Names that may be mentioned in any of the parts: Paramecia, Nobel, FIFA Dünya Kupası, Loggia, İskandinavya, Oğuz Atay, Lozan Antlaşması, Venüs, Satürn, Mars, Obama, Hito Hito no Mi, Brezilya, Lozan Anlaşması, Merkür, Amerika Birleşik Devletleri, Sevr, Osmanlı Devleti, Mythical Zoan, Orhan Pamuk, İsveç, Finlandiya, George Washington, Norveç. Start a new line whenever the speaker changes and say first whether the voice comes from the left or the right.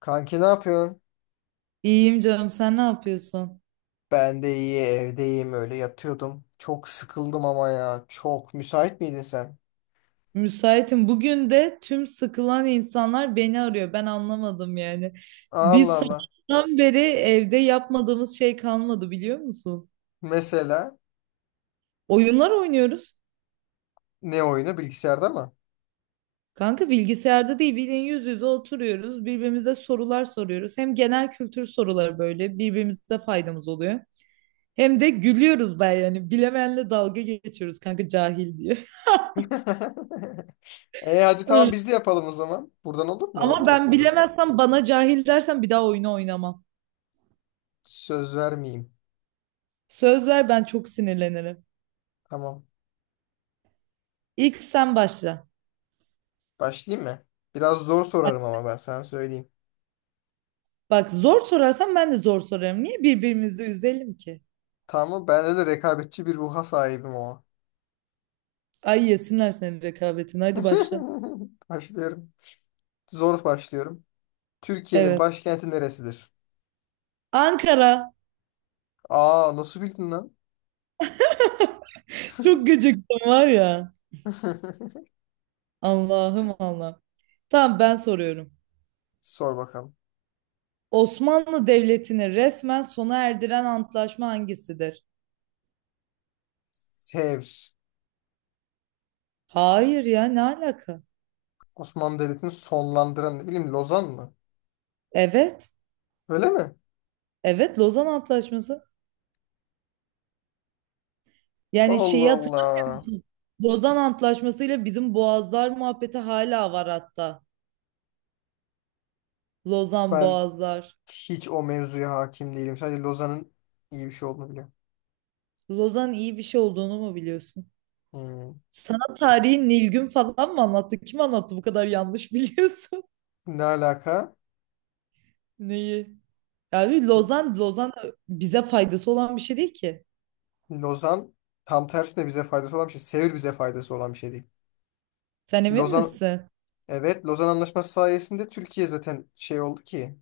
left: Kanki ne yapıyorsun?
right: İyiyim canım sen ne yapıyorsun?
left: Ben de iyi evdeyim öyle yatıyordum. Çok sıkıldım ama ya. Çok müsait miydin sen?
right: Müsaitim. Bugün de tüm sıkılan insanlar beni arıyor. Ben anlamadım yani.
left: Allah
right: Biz
left: Allah.
right: sabahtan beri evde yapmadığımız şey kalmadı biliyor musun?
left: Mesela
right: Oyunlar oynuyoruz.
left: ne oyunu bilgisayarda mı?
right: Kanka bilgisayarda değil bildiğin yüz yüze oturuyoruz. Birbirimize sorular soruyoruz. Hem genel kültür soruları böyle birbirimize faydamız oluyor. Hem de gülüyoruz ben yani. Bilemeyenle dalga geçiyoruz kanka cahil diye.
left: E hadi tamam
right: Evet.
left: biz de yapalım o zaman. Buradan olur mu? Olur
right: Ama ben
left: aslında.
right: bilemezsem bana cahil dersen bir daha oyunu oynamam.
left: Söz vermeyeyim.
right: Söz ver ben çok sinirlenirim.
left: Tamam.
right: İlk sen başla.
left: Başlayayım mı? Biraz zor sorarım ama ben sana söyleyeyim.
right: Bak zor sorarsan ben de zor sorarım. Niye birbirimizi üzelim ki?
left: Tamam ben öyle rekabetçi bir ruha sahibim o.
right: Ay yesinler senin rekabetini. Hadi başla.
left: Başlıyorum. Zor başlıyorum. Türkiye'nin
right: Evet.
left: başkenti neresidir?
right: Ankara.
left: Aa nasıl bildin lan?
right: Çok gıcıktım var ya. Allah'ım Allah. Tamam ben soruyorum.
left: Sor bakalım.
right: Osmanlı Devleti'ni resmen sona erdiren antlaşma hangisidir?
left: Sevr.
right: Hayır ya ne alaka?
left: Osmanlı Devleti'ni sonlandıran ne bileyim Lozan mı?
right: Evet.
left: Öyle mi?
right: Evet Lozan Antlaşması. Yani şeyi
left: Allah
right: hatırlıyorum.
left: Allah.
right: Lozan Antlaşması'yla bizim Boğazlar muhabbeti hala var hatta. Lozan
left: Ben
right: Boğazlar.
left: hiç o mevzuya hakim değilim. Sadece Lozan'ın iyi bir şey olduğunu biliyorum.
right: Lozan iyi bir şey olduğunu mu biliyorsun?
left: Hmm.
right: Sana tarihi Nilgün falan mı anlattı? Kim anlattı bu kadar yanlış biliyorsun?
left: Ne alaka?
right: Neyi? Yani Lozan, Lozan bize faydası olan bir şey değil ki.
left: Lozan tam tersine bize faydası olan bir şey. Sevr bize faydası olan bir şey değil.
right: Sen emin
left: Lozan
right: misin?
left: evet Lozan Anlaşması sayesinde Türkiye zaten şey oldu ki.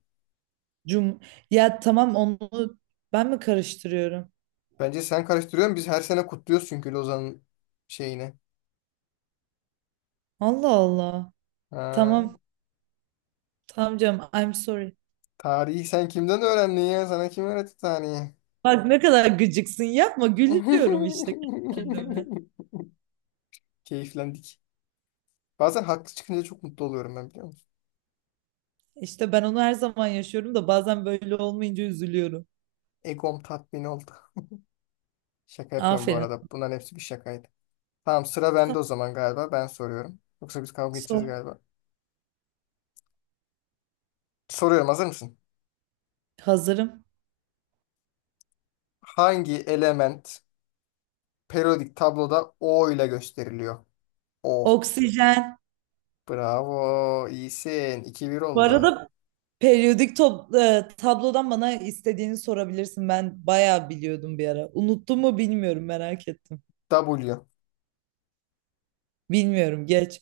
right: Cum ya tamam onu ben mi karıştırıyorum?
left: Bence sen karıştırıyorsun. Biz her sene kutluyoruz çünkü Lozan'ın şeyini.
right: Allah Allah.
left: Ha.
right: Tamam. Tamam canım. I'm sorry.
left: Tarihi sen kimden öğrendin ya? Sana kim öğretti tarihi?
right: Bak ne kadar gıcıksın. Yapma gülüyorum işte kendime.
left: Keyiflendik. Bazen haklı çıkınca çok mutlu oluyorum ben biliyor musun?
right: İşte ben onu her zaman yaşıyorum da bazen böyle olmayınca üzülüyorum.
left: Egom tatmin oldu. Şaka yapıyorum bu
right: Aferin.
left: arada. Bunların hepsi bir şakaydı. Tamam, sıra
right: Tamam,
left: bende o zaman galiba. Ben soruyorum. Yoksa biz kavga edeceğiz
right: sor.
left: galiba. Soruyorum, hazır mısın?
right: Hazırım.
left: Hangi element periyodik tabloda O ile gösteriliyor? O.
right: Oksijen.
left: Bravo. İyisin. 2-1
right: Bu
left: oldu.
right: arada periyodik tablodan bana istediğini sorabilirsin. Ben bayağı biliyordum bir ara. Unuttum mu bilmiyorum merak ettim.
left: W.
right: Bilmiyorum geç.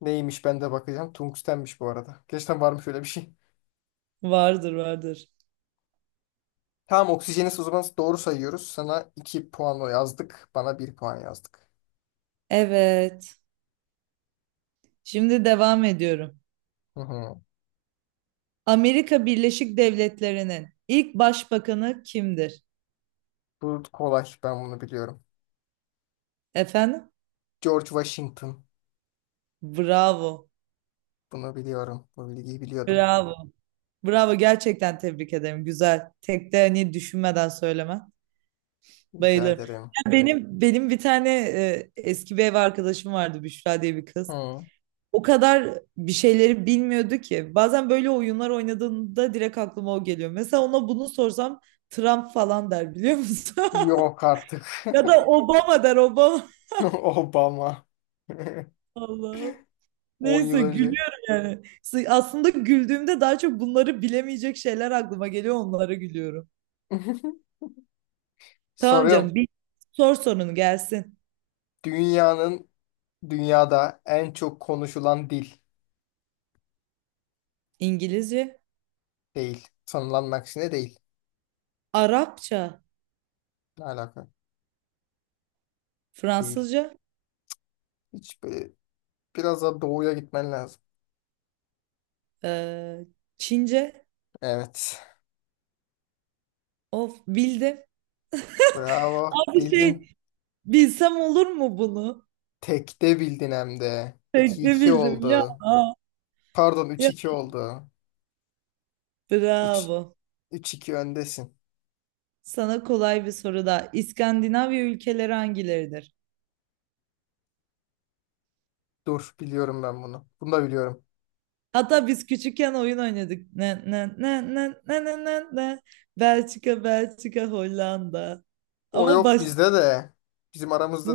left: Neymiş, ben de bakacağım. Tungstenmiş bu arada. Gerçekten varmış öyle bir şey.
right: Vardır vardır.
left: Tamam, oksijeni o zaman doğru sayıyoruz. Sana 2 puan yazdık. Bana 1 puan yazdık.
right: Evet. Şimdi devam ediyorum.
left: Hı hı.
right: Amerika Birleşik Devletleri'nin ilk başbakanı kimdir?
left: Bu kolay. Ben bunu biliyorum.
right: Efendim?
left: George Washington.
right: Bravo.
left: Bunu biliyorum. Bu bilgiyi biliyordum.
right: Bravo. Bravo gerçekten tebrik ederim. Güzel. Tek de hani düşünmeden söyleme.
left: Rica
right: Bayılırım.
left: ederim.
right: Ya benim bir tane eski bir ev arkadaşım vardı Büşra diye bir kız.
left: Hı.
right: O kadar bir şeyleri bilmiyordu ki. Bazen böyle oyunlar oynadığında direkt aklıma o geliyor. Mesela ona bunu sorsam Trump falan der biliyor musun?
left: Yok artık.
right: Ya da Obama der Obama.
left: Obama.
right: Allah.
left: 10 yıl
right: Neyse
left: önce.
right: gülüyorum yani. Aslında güldüğümde daha çok bunları bilemeyecek şeyler aklıma geliyor onlara gülüyorum. Tamam canım
left: Soruyorum.
right: bir sor sorunu gelsin.
left: Dünyanın dünyada en çok konuşulan dil
right: İngilizce,
left: değil. Sanılanın aksine değil.
right: Arapça,
left: Ne alaka? Değil.
right: Fransızca,
left: Hiç böyle biraz daha doğuya gitmen lazım.
right: eee, Çince.
left: Evet.
right: Of bildim.
left: Bravo.
right: Abi
left: Bildin.
right: şey bilsem olur mu bunu?
left: Tekte bildin hem de.
right: Tek
left: iki
right: de
left: iki
right: bildim ya.
left: oldu. Pardon, üç
right: Ya
left: iki oldu. üç
right: bravo.
left: 3-2 öndesin.
right: Sana kolay bir soru daha. İskandinavya ülkeleri hangileridir?
left: Dur, biliyorum ben bunu. Bunu da biliyorum.
right: Hatta biz küçükken oyun oynadık. Ne ne ne ne ne ne ne ne. Belçika, Belçika, Hollanda.
left: O
right: Ama
left: yok
right: başta
left: bizde de. Bizim aramızda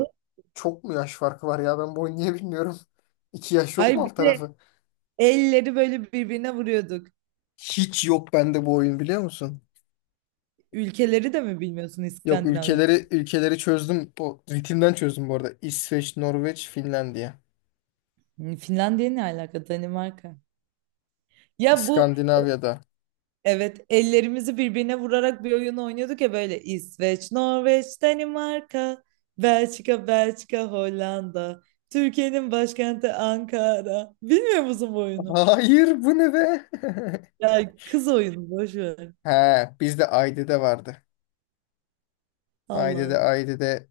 left: çok mu yaş farkı var ya? Ben bu oyunu niye bilmiyorum. 2 yaş yok
right: Hayır
left: mu alt
right: bir de
left: tarafı?
right: elleri böyle birbirine vuruyorduk.
left: Hiç yok bende bu oyun biliyor musun?
right: Ülkeleri de mi bilmiyorsun
left: Yok,
right: İskandinavya'nın?
left: ülkeleri çözdüm. Bu ritimden çözdüm bu arada. İsveç, Norveç, Finlandiya.
right: Hmm, Finlandiya ne alaka? Danimarka. Ya bu
left: İskandinavya'da.
right: evet ellerimizi birbirine vurarak bir oyun oynuyorduk ya böyle İsveç, Norveç, Danimarka, Belçika, Belçika, Hollanda, Türkiye'nin başkenti Ankara. Bilmiyor musun bu oyunu?
left: Hayır, bu ne be?
right: Ya kız oyunu boş ver.
left: He bizde Ayde'de vardı.
right: Allah
left: Ayde'de
right: Allah.
left: Ayde'de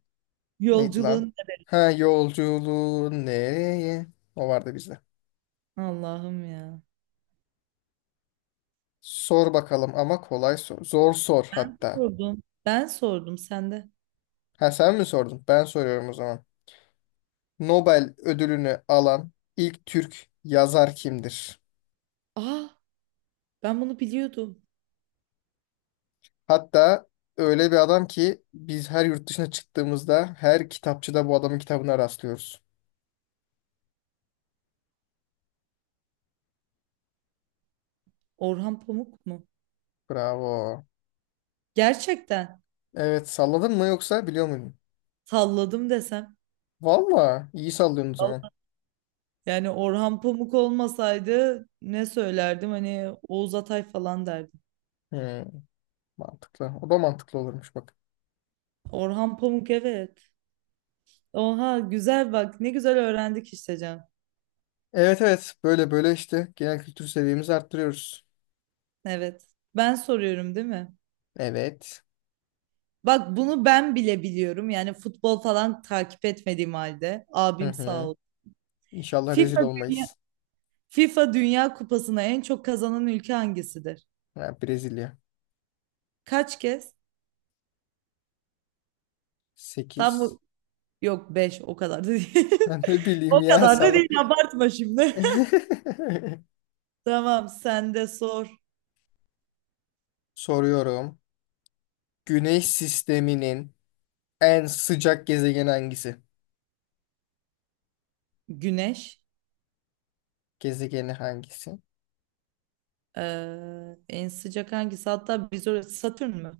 left: neydi lan?
right: Yolculuğun
left: Ha, yolculuğun nereye? O vardı bizde.
right: Allah'ım ya.
left: Sor bakalım ama kolay sor. Zor sor hatta.
right: Sordum. Ben sordum sen de.
left: Ha, sen mi sordun? Ben soruyorum o zaman. Nobel ödülünü alan ilk Türk yazar kimdir?
right: Aa ben bunu biliyordum.
left: Hatta öyle bir adam ki biz her yurt dışına çıktığımızda her kitapçıda bu adamın kitabına rastlıyoruz.
right: Orhan Pamuk mu?
left: Bravo.
right: Gerçekten.
left: Evet, salladın mı yoksa biliyor muydun?
right: Salladım desem.
left: Valla iyi sallıyorsun o zaman.
right: Yani Orhan Pamuk olmasaydı ne söylerdim? Hani Oğuz Atay falan derdim.
left: Hmm. Mantıklı. O da mantıklı olurmuş bak.
right: Orhan Pamuk evet. Oha güzel bak ne güzel öğrendik işte Can.
left: Evet, evet. Böyle böyle işte genel kültür seviyemizi arttırıyoruz.
right: Evet. Ben soruyorum değil mi?
left: Evet.
right: Bak bunu ben bile biliyorum. Yani futbol falan takip etmediğim halde.
left: Hı
right: Abim sağ
left: hı.
right: ol.
left: İnşallah rezil
right: FIFA Dünya,
left: olmayız.
right: FIFA Dünya Kupası'na en çok kazanan ülke hangisidir?
left: Ha, Brezilya.
right: Kaç kez? Tam
left: 8.
right: bu- yok 5. O kadar da değil.
left: Ben ne bileyim
right: O
left: ya,
right: kadar da
left: salla.
right: değil abartma şimdi. Tamam, sen de sor.
left: Soruyorum. Güneş sisteminin en sıcak gezegeni hangisi?
right: Güneş.
left: Gezegeni hangisi?
right: En sıcak hangisi? Hatta biz orası Satürn mü?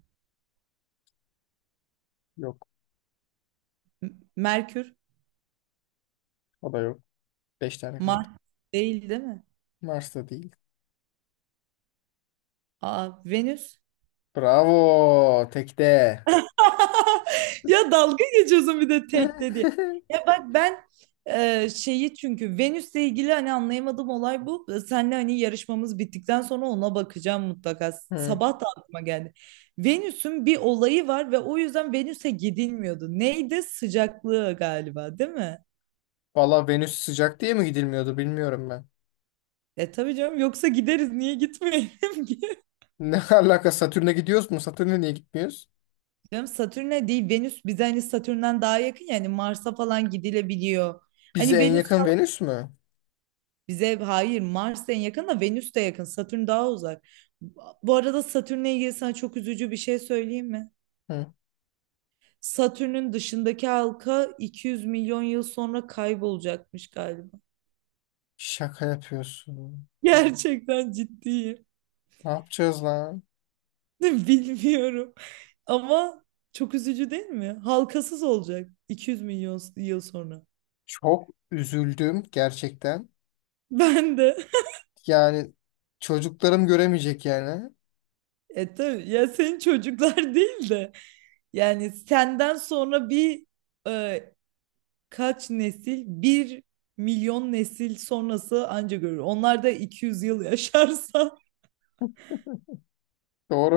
left: Yok.
right: M- Merkür.
left: O da yok. 5 tane
right: Mars
left: kaldı.
right: değil değil mi?
left: Mars da değil.
right: Aa, Venüs.
left: Bravo. Tekte.
right: Ya dalga geçiyorsun bir de tek dedi. Ya bak ben şeyi çünkü Venüs'le ilgili hani anlayamadığım olay bu. Senle hani yarışmamız bittikten sonra ona bakacağım mutlaka.
left: Hı.
right: Sabah da aklıma geldi. Venüs'ün bir olayı var ve o yüzden Venüs'e gidilmiyordu. Neydi? Sıcaklığı galiba, değil mi?
left: Valla Venüs sıcak diye mi gidilmiyordu bilmiyorum ben.
right: E tabii canım yoksa gideriz niye gitmeyelim ki?
left: Ne alaka, Satürn'e gidiyoruz mu? Satürn'e niye gitmiyoruz?
right: Canım Satürn'e değil Venüs bize hani Satürn'den daha yakın yani Mars'a falan gidilebiliyor.
left: Bize
right: Hani
left: en
right: Venüs
left: yakın Venüs mü?
right: bize hayır Mars en yakın da Venüs de yakın Satürn daha uzak. Bu arada Satürn'le ilgili sana çok üzücü bir şey söyleyeyim mi?
left: Hı.
right: Satürn'ün dışındaki halka 200 milyon yıl sonra kaybolacakmış galiba.
left: Şaka yapıyorsun.
right: Gerçekten ciddiyim.
left: Ne yapacağız lan?
right: Bilmiyorum ama çok üzücü değil mi? Halkasız olacak 200 milyon yıl sonra.
left: Çok üzüldüm gerçekten.
right: Ben de.
left: Yani çocuklarım göremeyecek yani.
right: E tabii ya senin çocuklar değil de yani senden sonra e, kaç nesil? 1 milyon nesil sonrası anca görür. Onlar da 200 yıl yaşarsa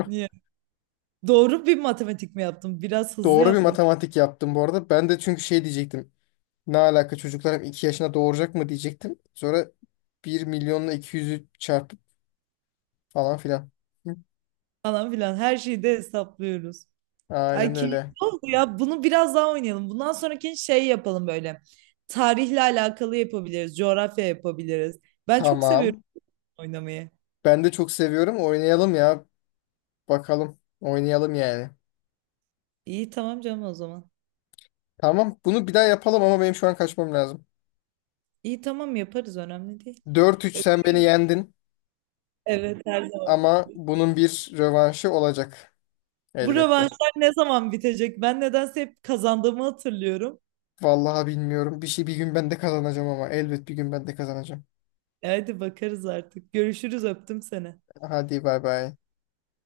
right: niye? Doğru bir matematik mi yaptım? Biraz hızlı
left: Doğru bir
right: yaptım
left: matematik yaptım bu arada. Ben de çünkü şey diyecektim. Ne alaka, çocuklarım 2 yaşına doğuracak mı diyecektim. Sonra bir milyonla iki yüzü çarpıp falan filan. Hı.
right: falan filan. Her şeyi de hesaplıyoruz. Ay
left: Aynen
right: keyifli
left: öyle.
right: oldu ya. Bunu biraz daha oynayalım. Bundan sonraki şey yapalım böyle. Tarihle alakalı yapabiliriz. Coğrafya yapabiliriz. Ben çok seviyorum
left: Tamam.
right: oynamayı.
left: Ben de çok seviyorum. Oynayalım ya. Bakalım. Oynayalım yani.
right: İyi tamam canım o zaman.
left: Tamam, bunu bir daha yapalım ama benim şu an kaçmam lazım.
right: İyi tamam yaparız önemli değil.
left: 4-3
right: Ö-
left: sen beni yendin
right: Evet her zaman.
left: ama bunun bir rövanşı olacak
right: Bu
left: elbette.
right: rövanşlar ne zaman bitecek? Ben nedense hep kazandığımı hatırlıyorum.
left: Vallahi bilmiyorum. Bir şey bir gün ben de kazanacağım ama elbet bir gün ben de kazanacağım.
right: E, Hadi bakarız artık. Görüşürüz öptüm seni.
left: Hadi bay bay.